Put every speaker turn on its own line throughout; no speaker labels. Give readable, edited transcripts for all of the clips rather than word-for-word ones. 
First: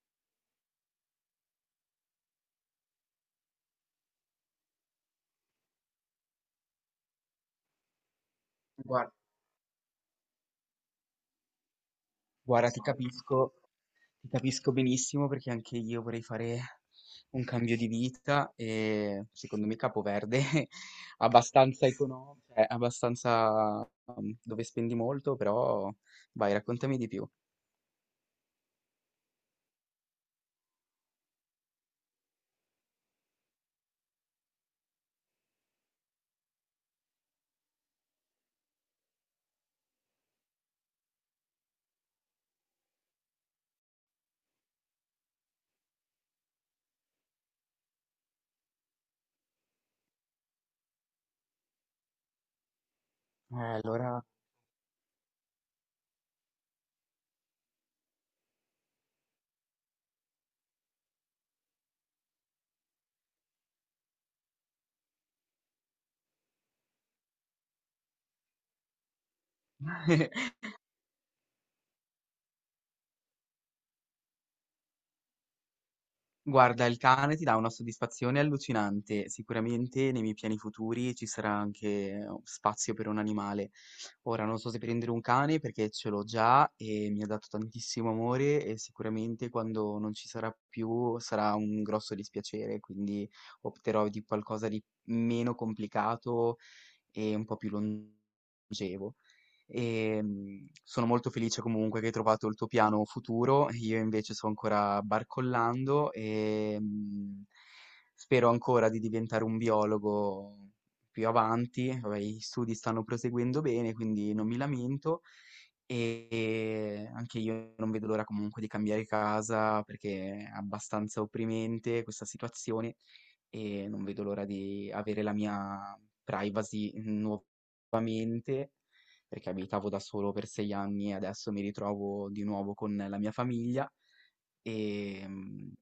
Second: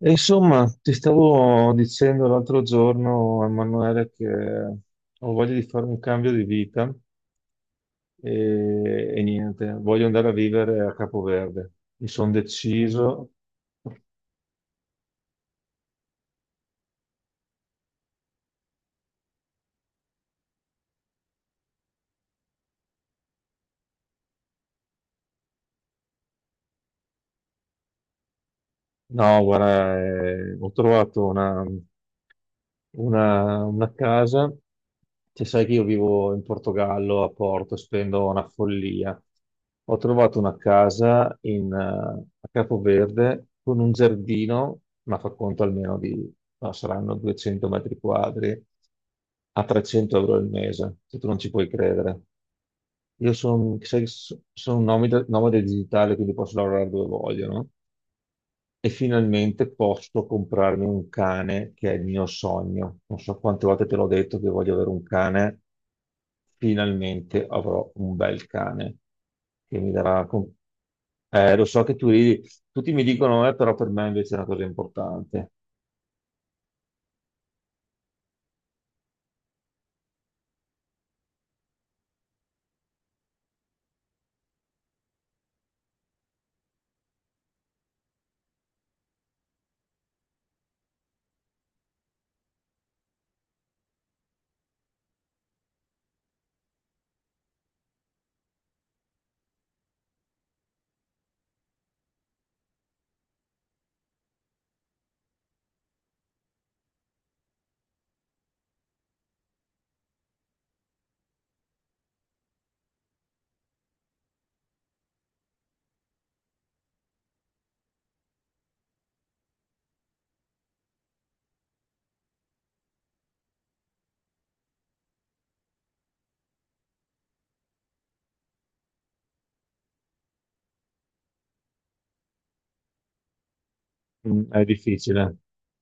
E insomma, ti stavo dicendo l'altro giorno, Emanuele, che ho voglia di fare un cambio di vita
Guarda,
e niente, voglio andare a vivere a Capoverde. Mi sono
guarda,
deciso.
ti capisco benissimo perché anche io vorrei fare un cambio di vita e secondo me Capoverde è abbastanza economico, cioè abbastanza dove spendi molto, però vai, raccontami di più.
No, guarda, ho trovato una casa, cioè, sai che io vivo in Portogallo, a Porto, spendo una follia. Ho trovato una casa a Capoverde con un giardino, ma fa conto almeno di, no, saranno 200 metri quadri, a 300 euro al mese, se tu non ci puoi credere. Io sono
Allora.
un nomade, nomade digitale, quindi posso lavorare dove voglio, no? E finalmente posso comprarmi un cane che è il mio sogno. Non so quante volte te l'ho detto che voglio avere un cane, finalmente avrò un bel cane che mi darà. Lo so che tu ridi, tutti mi dicono, però per me invece è una cosa importante.
Guarda, il cane ti dà una soddisfazione allucinante. Sicuramente nei miei piani futuri ci sarà anche spazio per un animale. Ora non so se prendere un cane perché ce l'ho già e mi ha dato tantissimo amore e sicuramente quando non ci sarà più sarà un grosso dispiacere, quindi opterò di qualcosa di meno complicato e un po' più longevo e sono molto felice comunque che hai trovato il tuo piano futuro. Io invece sto ancora barcollando e spero ancora di diventare un biologo più avanti. Vabbè, gli studi stanno proseguendo bene, quindi non mi lamento. E anche io non vedo l'ora comunque di cambiare casa perché è abbastanza opprimente questa situazione e non vedo l'ora di avere la mia privacy nuovamente mente, perché abitavo da solo per 6 anni e adesso mi ritrovo di nuovo con la mia famiglia.
Mm, è
E,
difficile.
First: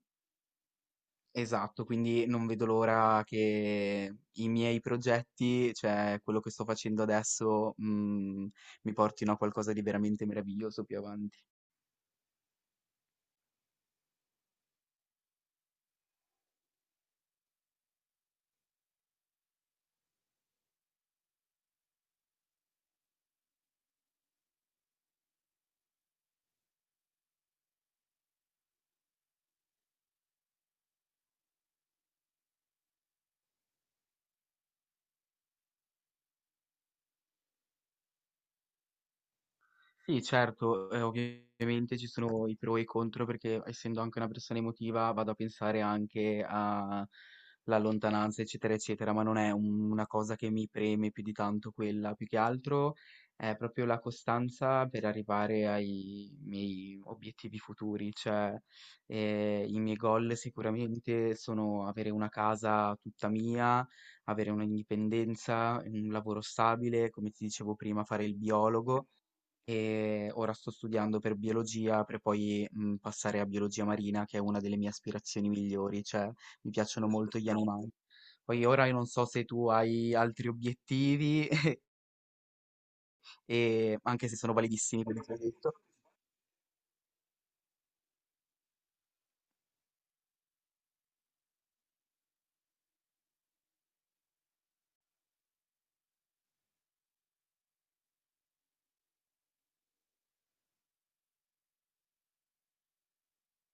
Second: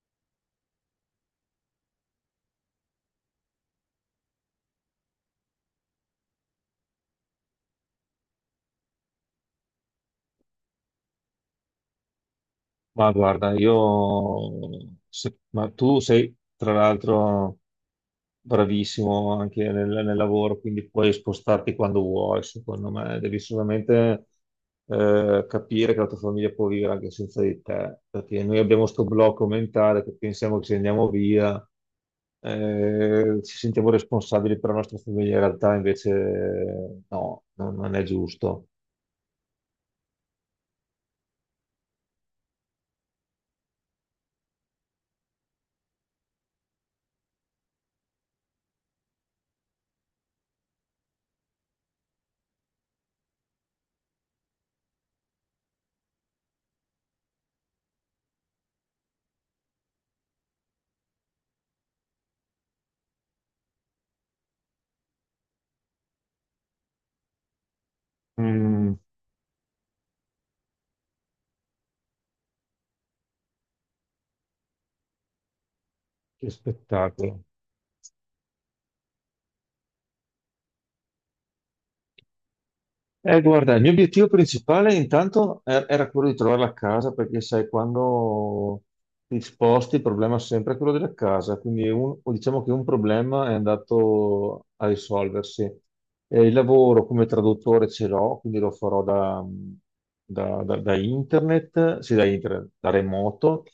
esatto, quindi non vedo l'ora che i miei progetti, cioè quello che sto facendo adesso, mi portino a qualcosa di veramente meraviglioso più avanti.
Ma guarda, io... se- Ma tu sei, tra l'altro, bravissimo anche nel lavoro, quindi puoi spostarti quando vuoi, secondo me. Devi solamente capire che la tua famiglia può vivere anche senza di te, perché noi abbiamo questo blocco mentale che pensiamo che se andiamo via ci sentiamo responsabili per la nostra famiglia, in realtà invece no, non è giusto.
Sì, certo, ovviamente ci sono i pro e i contro perché essendo anche una persona emotiva vado a pensare anche alla lontananza, eccetera, eccetera, ma non è una cosa che mi preme più di tanto quella, più che altro è proprio la costanza per arrivare ai miei obiettivi futuri, cioè i miei goal sicuramente sono avere una casa tutta mia, avere un'indipendenza, un lavoro stabile, come ti dicevo prima, fare il
Mm,
biologo e ora sto studiando per biologia per poi passare a biologia marina, che è una delle mie aspirazioni migliori, cioè
che
mi piacciono molto
spettacolo.
gli animali. Poi ora io non so se tu hai altri obiettivi,
Guarda, il mio
e,
obiettivo
anche se sono
principale
validissimi quelli che hai
intanto
detto.
era quello di trovare la casa, perché sai, quando ti sposti il problema è sempre quello della casa, quindi o diciamo che un problema è andato a risolversi. Il lavoro come traduttore ce l'ho, quindi lo farò da internet, sì, da internet, da remoto.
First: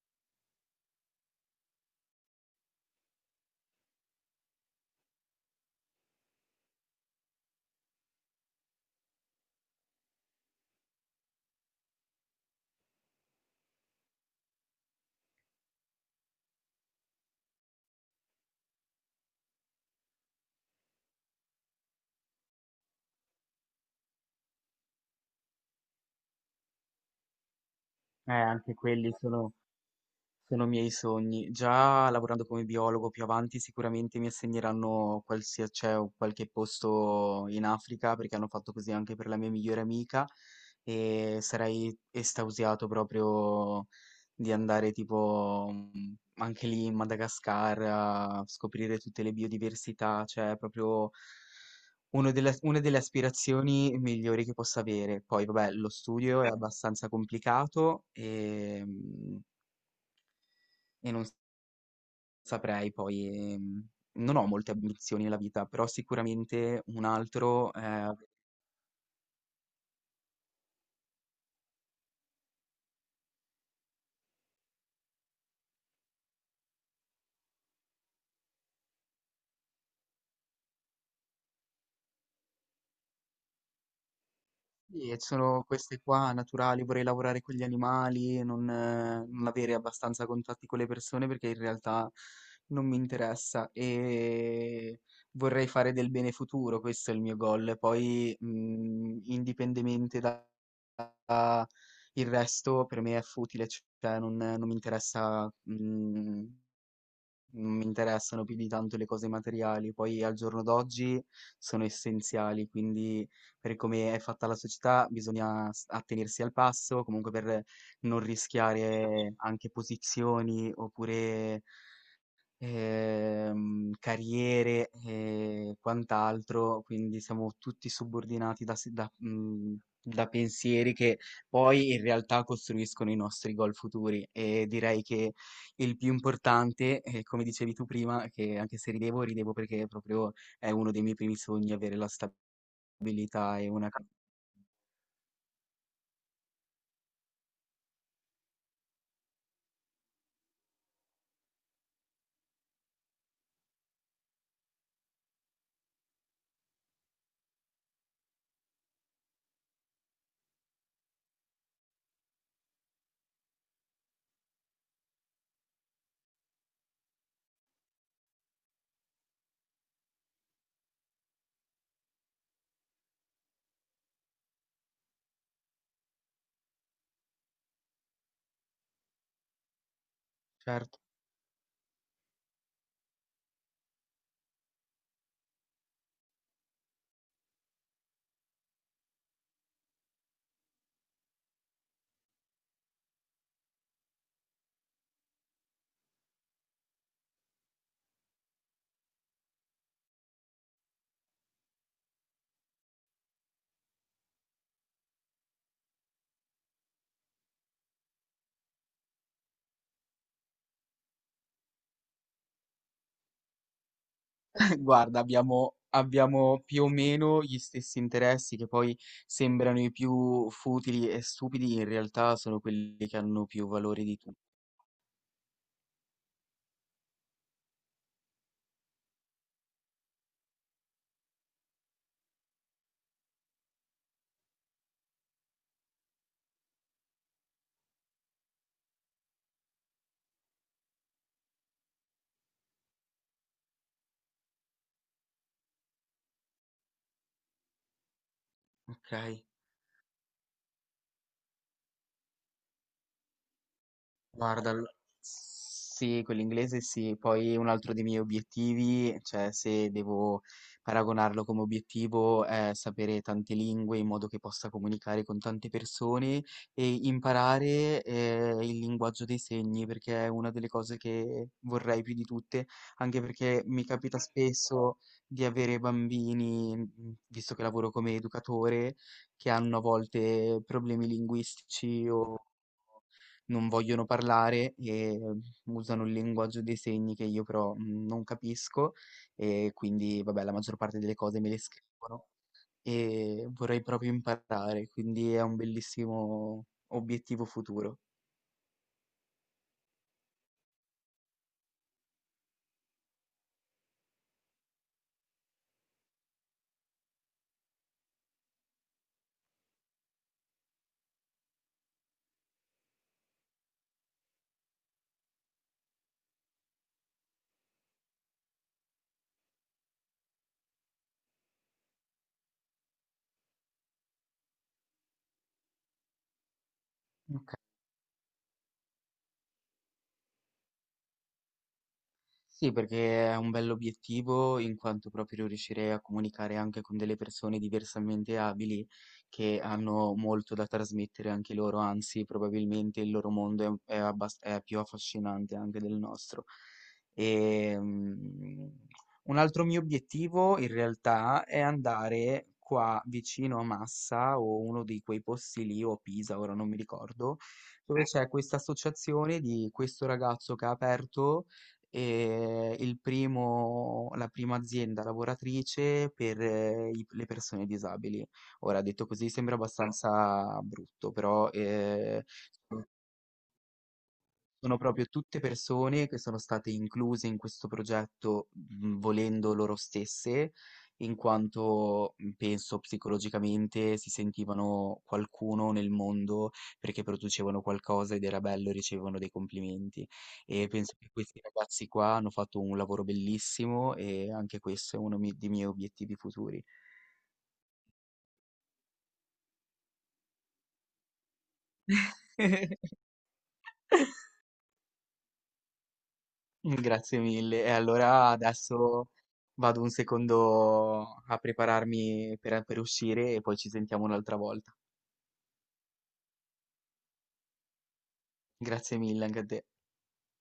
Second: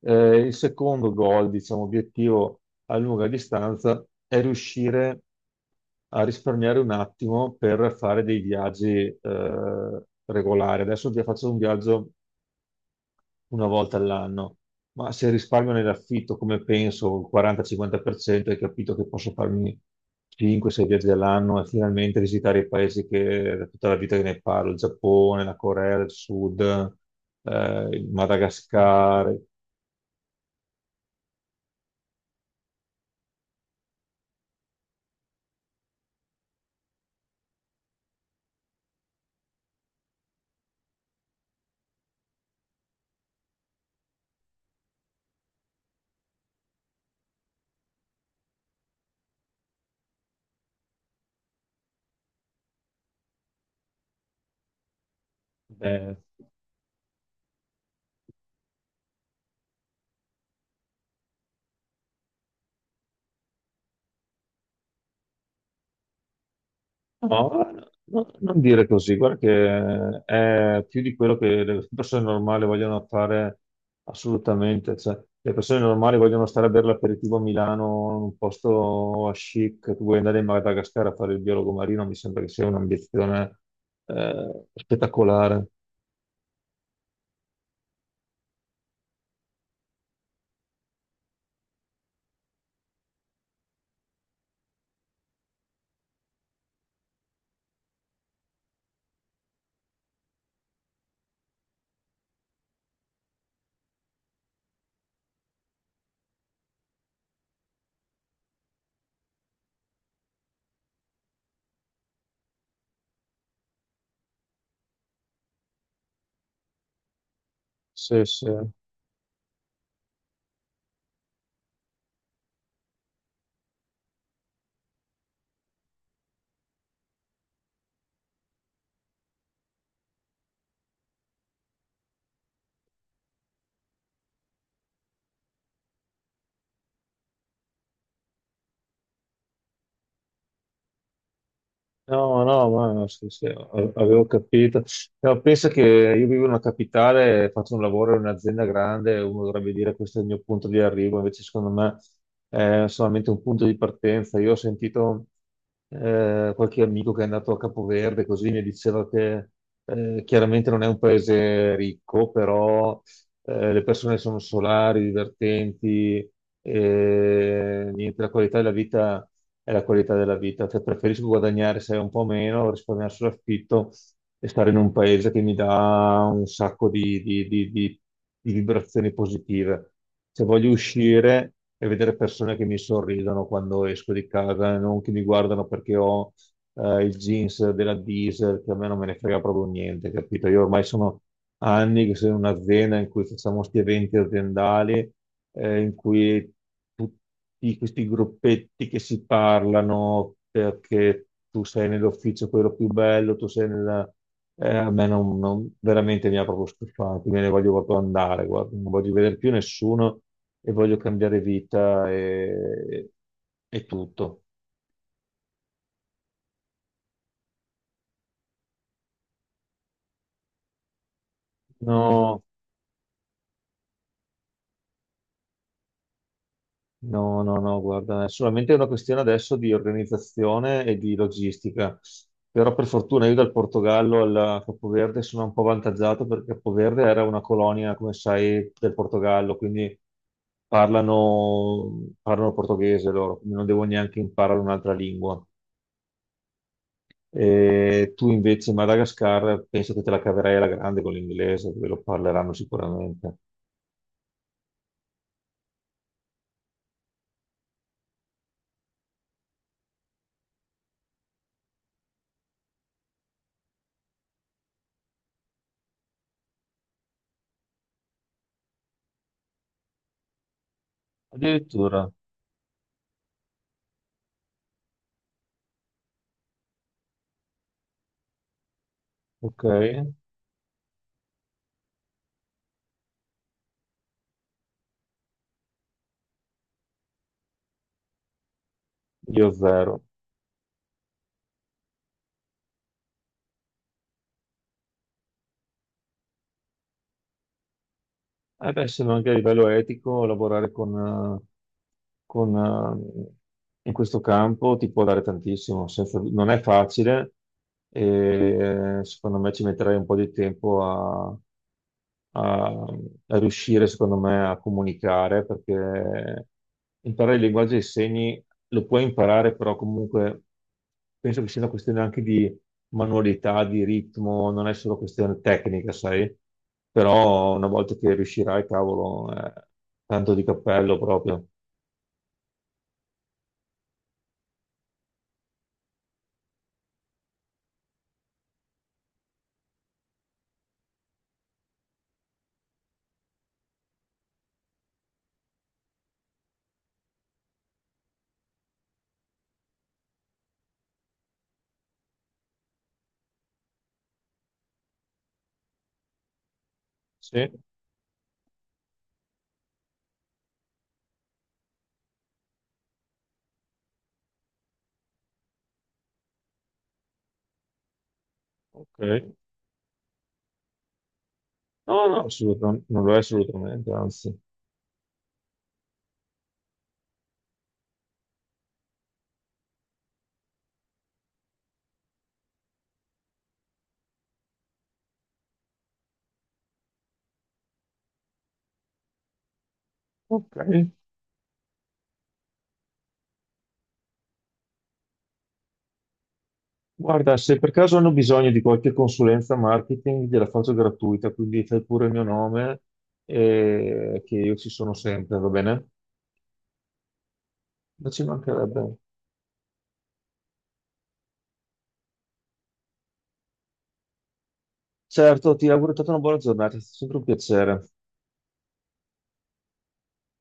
Il secondo goal, diciamo, obiettivo a lunga distanza è riuscire a risparmiare un attimo per fare dei viaggi regolari. Adesso già faccio un viaggio una volta all'anno, ma se risparmio nell'affitto, come penso, il 40-50%, hai capito che posso farmi 5-6 viaggi all'anno e finalmente visitare i paesi che da tutta la vita che ne parlo, il Giappone, la Corea del Sud, il
Anche quelli
Madagascar.
sono miei sogni. Già lavorando come biologo più avanti sicuramente mi assegneranno cioè, o qualche posto in Africa perché hanno fatto così anche per la mia migliore amica e sarei estasiato proprio di andare tipo anche lì in Madagascar a scoprire tutte le biodiversità, cioè è proprio una delle aspirazioni migliori che possa avere. Poi vabbè, lo
Eh.
studio è abbastanza complicato e non saprei poi, non ho molte ambizioni nella vita, però sicuramente un
No,
altro,
no, non dire così, guarda che è più di quello che le persone normali vogliono fare assolutamente. Cioè, le persone normali vogliono stare a bere l'aperitivo a Milano, in un posto a chic, tu vuoi andare in Madagascar a fare il biologo marino, mi sembra che sia un'ambizione
sì, e sono
spettacolare.
queste qua naturali, vorrei lavorare con gli animali, non avere abbastanza contatti con le persone perché in realtà non mi interessa e vorrei fare del bene futuro, questo è il mio goal. Poi, indipendentemente da il resto per me è futile, cioè non mi interessa. Mhmm Non mi interessano più di tanto le cose materiali, poi al giorno d'oggi sono essenziali, quindi per come è fatta la società bisogna attenersi al passo, comunque per non
Sì, sì.
rischiare anche posizioni oppure carriere e quant'altro, quindi siamo tutti subordinati da, si- da, mm, da pensieri che poi in realtà costruiscono i nostri goal futuri e direi che il più importante, come dicevi tu prima, che anche se ridevo, ridevo perché proprio è uno dei miei primi sogni avere la
No, no, ma sì, sì,
stabilità e una... ca-
avevo capito. No, pensa che io vivo in una capitale, faccio un lavoro in un'azienda grande, uno dovrebbe dire questo è il mio punto di arrivo, invece secondo me è solamente un punto di partenza. Io ho sentito qualche amico che è andato a Capoverde, così mi diceva che chiaramente non è un paese ricco, però le persone sono solari, divertenti, e niente, la qualità della vita è la qualità della vita, cioè preferisco guadagnare se un po' meno, risparmiare sull'affitto e stare in un paese che mi dà un sacco di vibrazioni positive. Se voglio
Certo.
uscire e vedere persone che mi sorridono quando esco di casa, non che mi guardano perché ho il jeans della Diesel, che a me non me ne frega proprio niente, capito? Io ormai sono anni che sono in un'azienda in cui facciamo questi eventi aziendali in cui tutti questi gruppetti che si parlano perché tu sei nell'ufficio quello più bello, a me non, veramente mi ha proprio stufato, me ne voglio proprio andare, guarda, non voglio vedere più nessuno e voglio cambiare vita e tutto.
Guarda, abbiamo, abbiamo più o meno gli stessi interessi che poi sembrano i più futili e stupidi, in realtà
No,
sono quelli che hanno più valore di tutti.
no, no, no, guarda, è solamente una questione adesso di organizzazione e di logistica. Però per fortuna io dal Portogallo al Capoverde sono un po' avvantaggiato perché Capoverde era una colonia, come sai, del Portogallo, quindi parlano portoghese loro, quindi non devo neanche imparare un'altra lingua. E tu invece in
Ok?
Madagascar penso che te la caverai alla grande con l'inglese, dove lo parleranno sicuramente.
Guarda, sì, quell'inglese sì, poi un altro dei miei obiettivi, cioè se devo paragonarlo come obiettivo, è sapere tante lingue in modo che possa comunicare con tante persone e imparare il linguaggio dei segni, perché è una delle cose che vorrei
Addirittura,
più di tutte, anche perché mi capita spesso di avere bambini, visto che lavoro come educatore, che
ok,
hanno a volte problemi linguistici o non vogliono parlare e usano il linguaggio dei segni che io però non capisco
io
e
zero.
quindi vabbè la maggior parte delle cose me le scrivono e vorrei proprio imparare, quindi è un bellissimo obiettivo futuro.
Eh beh, se no anche a livello etico lavorare con, eh, in questo campo ti può dare tantissimo, non è facile e secondo me ci metterai un po' di tempo a, a riuscire, secondo me, a comunicare, perché imparare il linguaggio dei segni lo puoi imparare, però comunque penso che sia una questione anche di manualità, di ritmo, non è solo questione tecnica, sai?
Ok.
Però una volta che riuscirai, cavolo, tanto di cappello proprio.
Sì, perché è un bell'obiettivo in quanto proprio riuscirei a comunicare anche con delle persone diversamente abili che hanno molto da trasmettere anche loro, anzi, probabilmente il loro mondo è, un- è abbas- è più affascinante anche del nostro. E, un altro mio obiettivo in realtà è andare qua vicino a Massa o uno di quei posti lì o Pisa, ora non mi ricordo,
Sì,
dove c'è questa associazione di questo ragazzo che ha aperto e la prima azienda lavoratrice per le persone disabili. Ora, detto così
ok.
sembra abbastanza brutto, però
No, no, assolutamente, non lo è assolutamente, anzi.
sono proprio tutte persone che sono state incluse in questo progetto, volendo loro stesse, in quanto penso psicologicamente si sentivano qualcuno nel mondo perché producevano qualcosa ed era bello e ricevevano dei complimenti.
Ok.
E penso che questi ragazzi qua hanno fatto un lavoro bellissimo e anche questo è uno dei miei obiettivi futuri.
Guarda, se per caso hanno bisogno di qualche consulenza marketing, gliela faccio gratuita, quindi fai pure il mio nome e che io ci sono sempre, va bene?
Grazie mille. E
Ma ci
allora
mancherebbe.
adesso vado un secondo a prepararmi per uscire e poi ci sentiamo un'altra volta.
Certo, ti auguro tutta una buona giornata, è stato sempre un piacere.
Grazie mille anche a te.